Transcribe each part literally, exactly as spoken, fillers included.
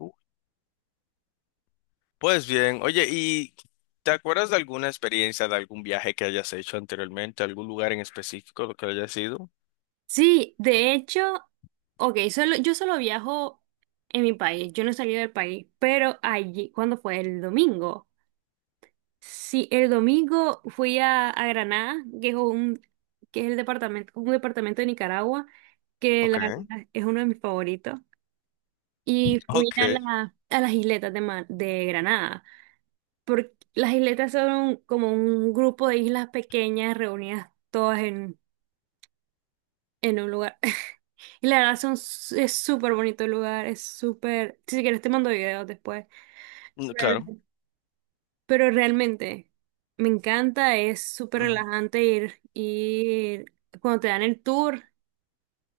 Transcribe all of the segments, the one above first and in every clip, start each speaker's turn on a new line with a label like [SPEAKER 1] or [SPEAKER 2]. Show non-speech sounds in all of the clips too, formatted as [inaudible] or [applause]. [SPEAKER 1] Uh. Pues bien, oye, ¿y te acuerdas de alguna experiencia, de algún viaje que hayas hecho anteriormente, algún lugar en específico lo que hayas ido?
[SPEAKER 2] Sí, de hecho, ok, solo, yo solo viajo en mi país, yo no he salido del país, pero allí, ¿cuándo fue? El domingo. Sí, el domingo fui a, a Granada, que es un, que es el departamento, un departamento de Nicaragua, que la
[SPEAKER 1] Okay. [laughs]
[SPEAKER 2] verdad es uno de mis favoritos. Y fui
[SPEAKER 1] Ok.
[SPEAKER 2] a, la- a las isletas de, Ma- de Granada, porque las isletas son como un grupo de islas pequeñas reunidas todas en, en un lugar. Y la verdad son s- es súper bonito el lugar, es súper. Si quieres te mando videos después.
[SPEAKER 1] Mm, claro.
[SPEAKER 2] Pero, pero realmente me encanta, es súper
[SPEAKER 1] Mm.
[SPEAKER 2] relajante ir, ir cuando te dan el tour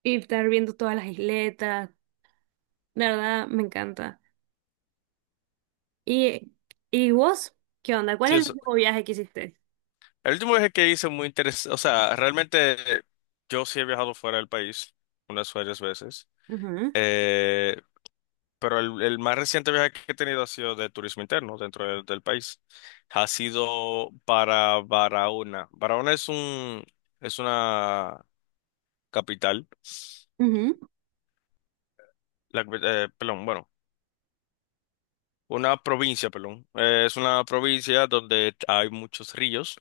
[SPEAKER 2] y estar viendo todas las isletas. La verdad, me encanta. ¿Y, ¿y vos? ¿Qué onda? ¿Cuál
[SPEAKER 1] Sí,
[SPEAKER 2] es el
[SPEAKER 1] es,
[SPEAKER 2] último viaje que hiciste?
[SPEAKER 1] El último viaje que hice muy interesante, o sea, realmente eh, yo sí he viajado fuera del país unas varias veces,
[SPEAKER 2] Ujú,
[SPEAKER 1] eh, pero el, el más reciente viaje que he tenido ha sido de turismo interno dentro del, del país. Ha sido para Barahona. Barahona es un, es una capital.
[SPEAKER 2] ujú.
[SPEAKER 1] La capi- eh, perdón, bueno, una provincia, perdón. Eh, es una provincia donde hay muchos ríos.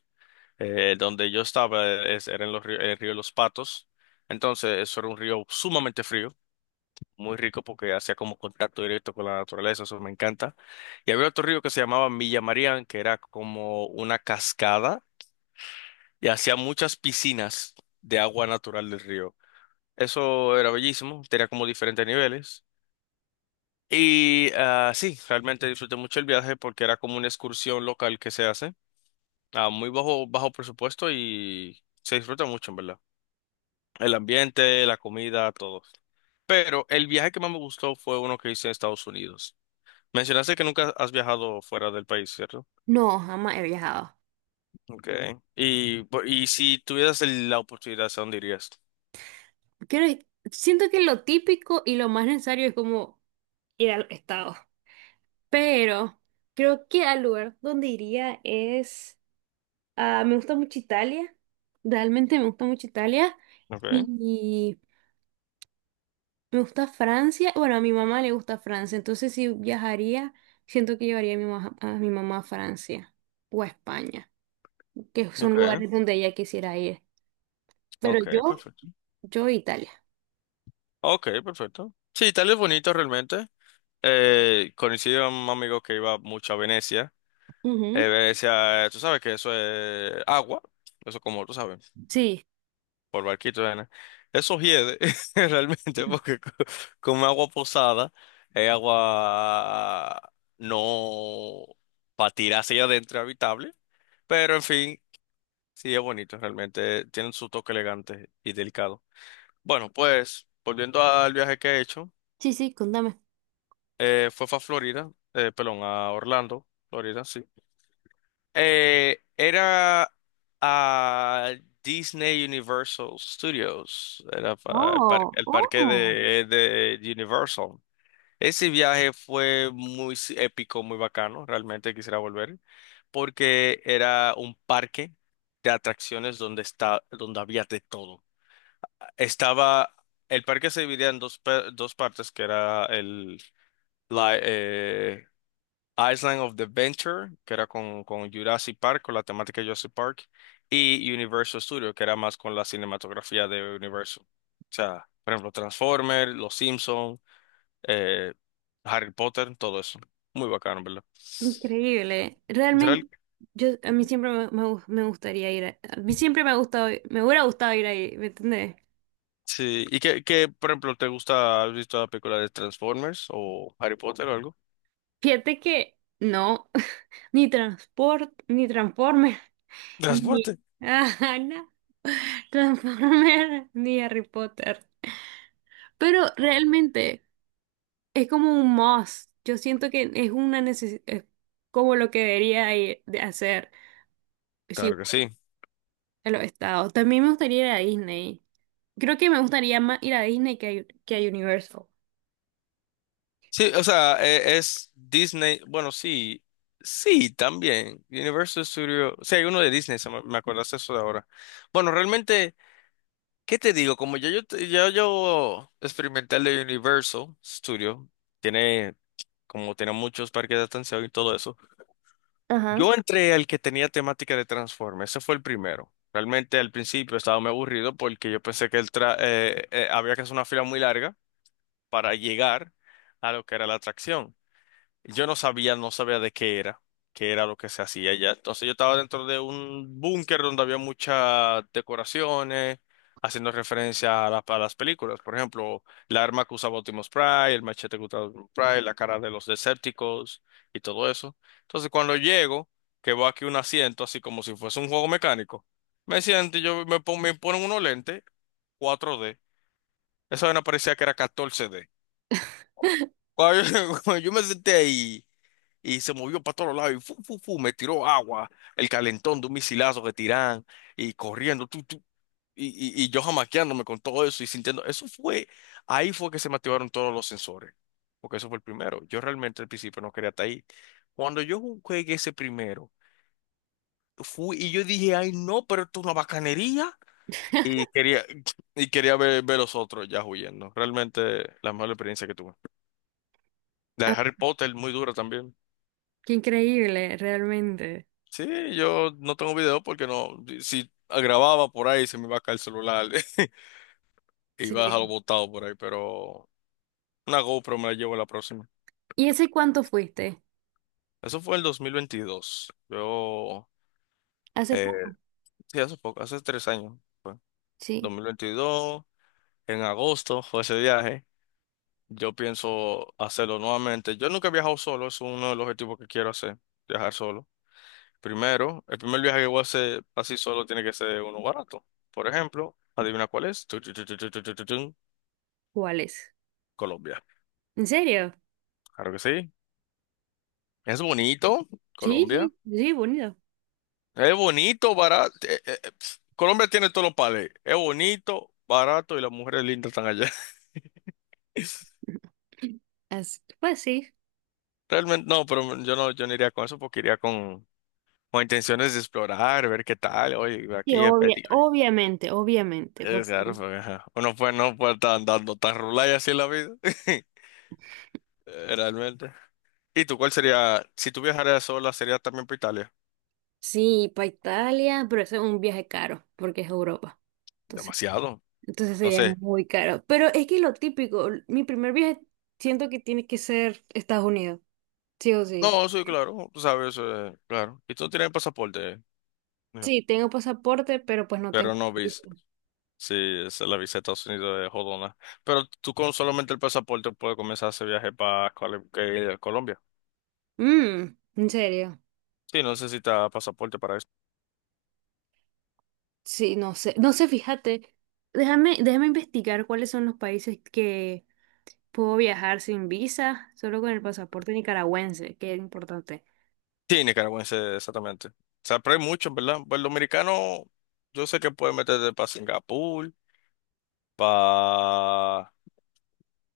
[SPEAKER 1] Eh, donde yo estaba eh, es- era en los río- el río de los Patos. Entonces, eso era un río sumamente frío, muy rico porque hacía como contacto directo con la naturaleza, eso me encanta. Y había otro río que se llamaba Milla Marián, que era como una cascada y hacía muchas piscinas de agua natural del río. Eso era bellísimo, tenía como diferentes niveles. Y ah, sí, realmente disfruté mucho el viaje porque era como una excursión local que se hace a muy bajo, bajo presupuesto y se disfruta mucho, en verdad. El ambiente, la comida, todo. Pero el viaje que más me gustó fue uno que hice en Estados Unidos. Mencionaste que nunca has viajado fuera del país, ¿cierto?
[SPEAKER 2] No, jamás he viajado.
[SPEAKER 1] Okay. Y, po- y si tuvieras el- la oportunidad, ¿a dónde irías?
[SPEAKER 2] Quiero, siento que lo típico y lo más necesario es como ir al estado. Pero creo que al lugar donde iría es, ah, me gusta mucho Italia. Realmente me gusta mucho Italia.
[SPEAKER 1] Okay.
[SPEAKER 2] Y me gusta Francia. Bueno, a mi mamá le gusta Francia. Entonces si viajaría, siento que llevaría a mi, ma- a mi mamá a Francia o a España, que son
[SPEAKER 1] Okay.
[SPEAKER 2] lugares donde ella quisiera ir. Pero
[SPEAKER 1] Okay,
[SPEAKER 2] yo,
[SPEAKER 1] perfecto.
[SPEAKER 2] yo Italia.
[SPEAKER 1] Okay, perfecto. Sí, Italia es bonito realmente. Eh, conocí a un amigo que iba mucho a Venecia.
[SPEAKER 2] Ujú.
[SPEAKER 1] Eh, Venecia, eh, tú sabes que eso es agua. Eso como tú sabes.
[SPEAKER 2] Sí.
[SPEAKER 1] Por barquito, arena. Eso hiede [laughs] realmente porque co- como agua posada es agua no para tirar hacia adentro habitable, pero en fin, sí es bonito realmente, tienen su toque elegante y delicado. Bueno, pues volviendo al viaje que he hecho,
[SPEAKER 2] Sí, sí, contame.
[SPEAKER 1] eh, fue a Florida, eh, perdón, a Orlando, Florida, sí. Eh, era a Disney Universal Studios, era pa- el, par-
[SPEAKER 2] Oh,
[SPEAKER 1] el parque
[SPEAKER 2] oh.
[SPEAKER 1] de, de Universal. Ese viaje fue muy s- épico, muy bacano, realmente quisiera volver, porque era un parque de atracciones donde está, donde había de todo. Estaba, el parque se dividía en dos, pe- dos partes, que era el, la eh, Island of the Venture, que era con, con Jurassic Park, con la temática de Jurassic Park, y Universal Studios, que era más con la cinematografía de Universal. O sea, por ejemplo, Transformers, Los Simpsons, eh, Harry Potter, todo eso. Muy bacano, ¿verdad?
[SPEAKER 2] Increíble. Realmente,
[SPEAKER 1] Real-
[SPEAKER 2] yo a mí siempre me, me gu- me gustaría ir a, a mí siempre me ha gustado, me hubiera gustado ir ahí, ¿me entendés?
[SPEAKER 1] Sí. ¿Y qué, qué, por ejemplo, te gusta? ¿Has visto la película de Transformers o Harry Potter o algo?
[SPEAKER 2] Fíjate que no, [laughs] ni transport, ni Transformer, [laughs] ni
[SPEAKER 1] Transporte.
[SPEAKER 2] ajá, no, Transformer, [laughs] ni Harry Potter. Pero realmente es como un must. Yo siento que es una necesidad, como lo que debería ir de hacer. Si
[SPEAKER 1] Claro que sí.
[SPEAKER 2] a los estados. También me gustaría ir a Disney. Creo que me gustaría más ir a Disney que a, que a Universal.
[SPEAKER 1] Sí, o sea, e- es Disney, bueno, sí, sí, también. Universal Studios, sí, hay uno de Disney, se me, me acordaste eso de ahora. Bueno, realmente, ¿qué te digo? Como ya yo, te- ya yo experimenté el de Universal Studio, tiene, como tiene muchos parques de atención y todo eso.
[SPEAKER 2] Ajá.
[SPEAKER 1] Yo entré al que tenía temática de Transformers, ese fue el primero. Realmente al principio estaba muy aburrido porque yo pensé que el tra- eh, eh, había que hacer una fila muy larga para llegar a lo que era la atracción. Yo no sabía, no sabía de qué era, qué era lo que se hacía allá. Entonces yo estaba dentro de un búnker donde había muchas decoraciones, haciendo referencia a, la- a las películas. Por ejemplo, la arma que usaba Optimus Prime, el machete que usaba Optimus Prime, la cara de los Decepticons y todo eso. Entonces cuando llego, que veo aquí un asiento, así como si fuese un juego mecánico, me siento y yo me, pon- me ponen unos lentes cuatro D. Esa vaina parecía que era catorce D. Cuando yo, [laughs] cuando yo me senté ahí y se movió para todos lados y fu, fu, fu, me tiró agua, el calentón de un misilazo que tiran y corriendo, tú, tú, y, y, y yo jamaqueándome con todo eso y sintiendo, eso fue, ahí fue que se me activaron todos los sensores, porque eso fue el primero. Yo realmente al principio no quería estar ahí. Cuando yo jugué ese primero, fui y yo dije, ay no, pero esto es una bacanería. Y quería, y quería ver, ver los otros ya huyendo. Realmente la mejor experiencia que tuve. La de
[SPEAKER 2] Ah,
[SPEAKER 1] Harry Potter, muy dura también.
[SPEAKER 2] qué increíble, realmente.
[SPEAKER 1] Sí, yo no tengo video porque no, si si grababa por ahí se me iba a caer el celular [laughs] y iba a dejarlo
[SPEAKER 2] Sí.
[SPEAKER 1] botado por ahí, pero una GoPro me la llevo la próxima.
[SPEAKER 2] ¿Y ese cuánto fuiste?
[SPEAKER 1] Eso fue el dos mil veintidós. Yo,
[SPEAKER 2] Hace
[SPEAKER 1] eh,
[SPEAKER 2] poco,
[SPEAKER 1] sí, hace poco, hace tres años fue.
[SPEAKER 2] sí.
[SPEAKER 1] dos mil veintidós, en agosto fue ese viaje. Yo pienso hacerlo nuevamente. Yo nunca he viajado solo, es uno de los objetivos que quiero hacer, viajar solo. Primero, el primer viaje que voy a hacer así solo tiene que ser uno barato. Por ejemplo, adivina cuál es. Tu, tu, tu, tu, tu, tu, tu, tu, tu.
[SPEAKER 2] ¿Cuál es?
[SPEAKER 1] Colombia.
[SPEAKER 2] ¿En serio?
[SPEAKER 1] Claro que sí. Es bonito,
[SPEAKER 2] Sí,
[SPEAKER 1] Colombia.
[SPEAKER 2] sí, sí, bonito.
[SPEAKER 1] Es bonito, barato. Eh, eh, eh, pf, Colombia tiene todos los pales. Es bonito, barato y las mujeres lindas están allá. [laughs]
[SPEAKER 2] [laughs] Así- pues sí.
[SPEAKER 1] Realmente no, pero yo no, yo no iría con eso porque iría con, con intenciones de explorar, ver qué tal. Oye,
[SPEAKER 2] Sí,
[SPEAKER 1] aquí es
[SPEAKER 2] obvia-
[SPEAKER 1] petit.
[SPEAKER 2] obviamente, obviamente,
[SPEAKER 1] Es
[SPEAKER 2] porque
[SPEAKER 1] claro, porque, ajá, uno pues no puede estar andando tan rulay así en la vida. [laughs] Eh, realmente. ¿Y tú cuál sería? Si tú viajaras sola, ¿sería también por Italia?
[SPEAKER 2] sí, para Italia, pero eso es un viaje caro, porque es Europa. Entonces,
[SPEAKER 1] Demasiado.
[SPEAKER 2] entonces sería
[SPEAKER 1] Entonces,
[SPEAKER 2] muy caro. Pero es que lo típico, mi primer viaje siento que tiene que ser Estados Unidos, sí o sí.
[SPEAKER 1] no, sí, claro, tú sabes, eh, claro. Y tú no tienes pasaporte, eh, mira,
[SPEAKER 2] Sí, tengo pasaporte, pero pues no
[SPEAKER 1] pero
[SPEAKER 2] tengo
[SPEAKER 1] no
[SPEAKER 2] visa.
[SPEAKER 1] vis. Sí, esa es la visa de Estados Unidos de jodona. Pero tú con solamente el pasaporte puedes comenzar ese viaje para Colombia.
[SPEAKER 2] Mm, ¿en serio?
[SPEAKER 1] Sí, no necesitas pasaporte para eso.
[SPEAKER 2] Sí, no sé, no sé, fíjate. Déjame, déjame investigar cuáles son los países que puedo viajar sin visa, solo con el pasaporte nicaragüense, que es importante.
[SPEAKER 1] Sí, nicaragüense, exactamente. O sea, pero hay muchos, ¿verdad? Pues el dominicano, yo sé que puede meterte para Singapur, para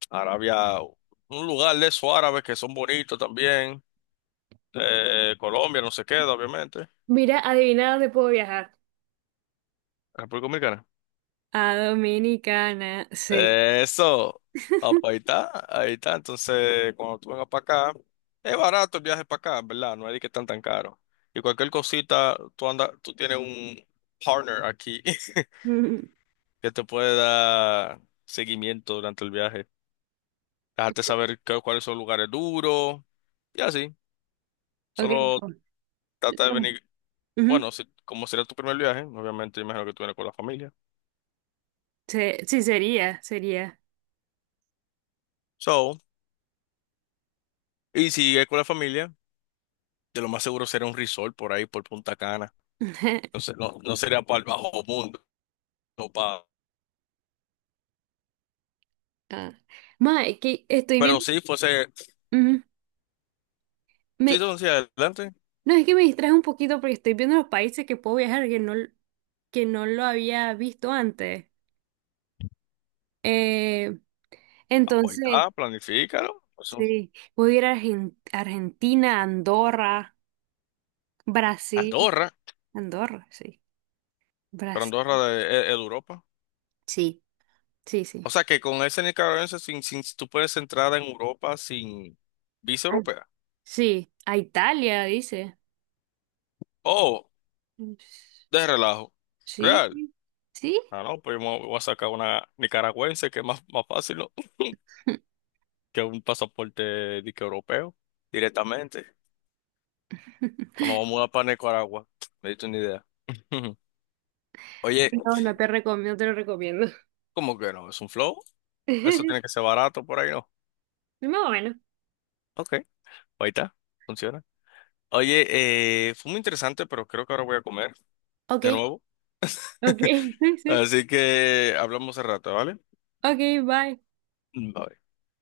[SPEAKER 1] Arabia, un lugar de esos árabes que son bonitos también. Eh, Colombia, no se queda, obviamente.
[SPEAKER 2] Mira, adivina dónde puedo viajar.
[SPEAKER 1] República Dominicana.
[SPEAKER 2] A Dominicana, sí.
[SPEAKER 1] Eh, eso, apa, ahí está, ahí está. Entonces, cuando tú vengas para acá, es barato el viaje para acá, ¿verdad? No es de que están tan caro. Y cualquier cosita, tú andas, tú tienes un partner aquí [laughs]
[SPEAKER 2] [laughs] Ujú.
[SPEAKER 1] que te puede dar seguimiento durante el viaje. Dejarte saber qué- cuáles son los lugares duros y así.
[SPEAKER 2] Ok,
[SPEAKER 1] Solo
[SPEAKER 2] no,
[SPEAKER 1] trata de
[SPEAKER 2] no,
[SPEAKER 1] venir.
[SPEAKER 2] ujú.
[SPEAKER 1] Bueno, si- como será tu primer viaje, obviamente imagino que tú vienes con la familia.
[SPEAKER 2] Se- Sí, sería, sería.
[SPEAKER 1] So, y si es con la familia, de lo más seguro será un resort por ahí, por Punta Cana.
[SPEAKER 2] [laughs]
[SPEAKER 1] Entonces, no, no sería para el bajo mundo, no pa-
[SPEAKER 2] Ah. Ma, es que estoy
[SPEAKER 1] pero
[SPEAKER 2] viendo.
[SPEAKER 1] si fuese,
[SPEAKER 2] Ujú.
[SPEAKER 1] si
[SPEAKER 2] Me,
[SPEAKER 1] son hacia adelante,
[SPEAKER 2] no, es que me distraje un poquito porque estoy viendo los países que puedo viajar que no, que no lo había visto antes. Eh,
[SPEAKER 1] ah, pues ahí está,
[SPEAKER 2] entonces,
[SPEAKER 1] planifícalo. Eso,
[SPEAKER 2] sí, puedo ir a Argen- Argentina, Andorra, Brasil.
[SPEAKER 1] Andorra,
[SPEAKER 2] Andorra, sí.
[SPEAKER 1] pero
[SPEAKER 2] Brasil.
[SPEAKER 1] Andorra de, es- es de Europa.
[SPEAKER 2] Sí, sí, sí.
[SPEAKER 1] O sea que con ese nicaragüense, sin, sin, tú puedes entrar en Europa sin visa europea.
[SPEAKER 2] Sí, a Italia, dice.
[SPEAKER 1] Oh, de relajo.
[SPEAKER 2] Sí,
[SPEAKER 1] Real.
[SPEAKER 2] sí. ¿Sí?
[SPEAKER 1] Ah, no, pues yo me voy a sacar una nicaragüense que es más, más fácil, ¿no? Que un pasaporte dique europeo directamente.
[SPEAKER 2] [laughs]
[SPEAKER 1] Vamos a mudar para Nicaragua. Me diste una idea. [laughs] Oye,
[SPEAKER 2] No, no te recomiendo, no te lo recomiendo.
[SPEAKER 1] ¿cómo que no? ¿Es un flow? Eso tiene que
[SPEAKER 2] [laughs]
[SPEAKER 1] ser barato por ahí, ¿no?
[SPEAKER 2] Más o menos.
[SPEAKER 1] Ok, ahí está, funciona. Oye, eh, fue muy interesante, pero creo que ahora voy a comer
[SPEAKER 2] Ok,
[SPEAKER 1] de nuevo.
[SPEAKER 2] ok, [laughs] sí.
[SPEAKER 1] Así que hablamos al rato, ¿vale?
[SPEAKER 2] Ok, bye.
[SPEAKER 1] Bye.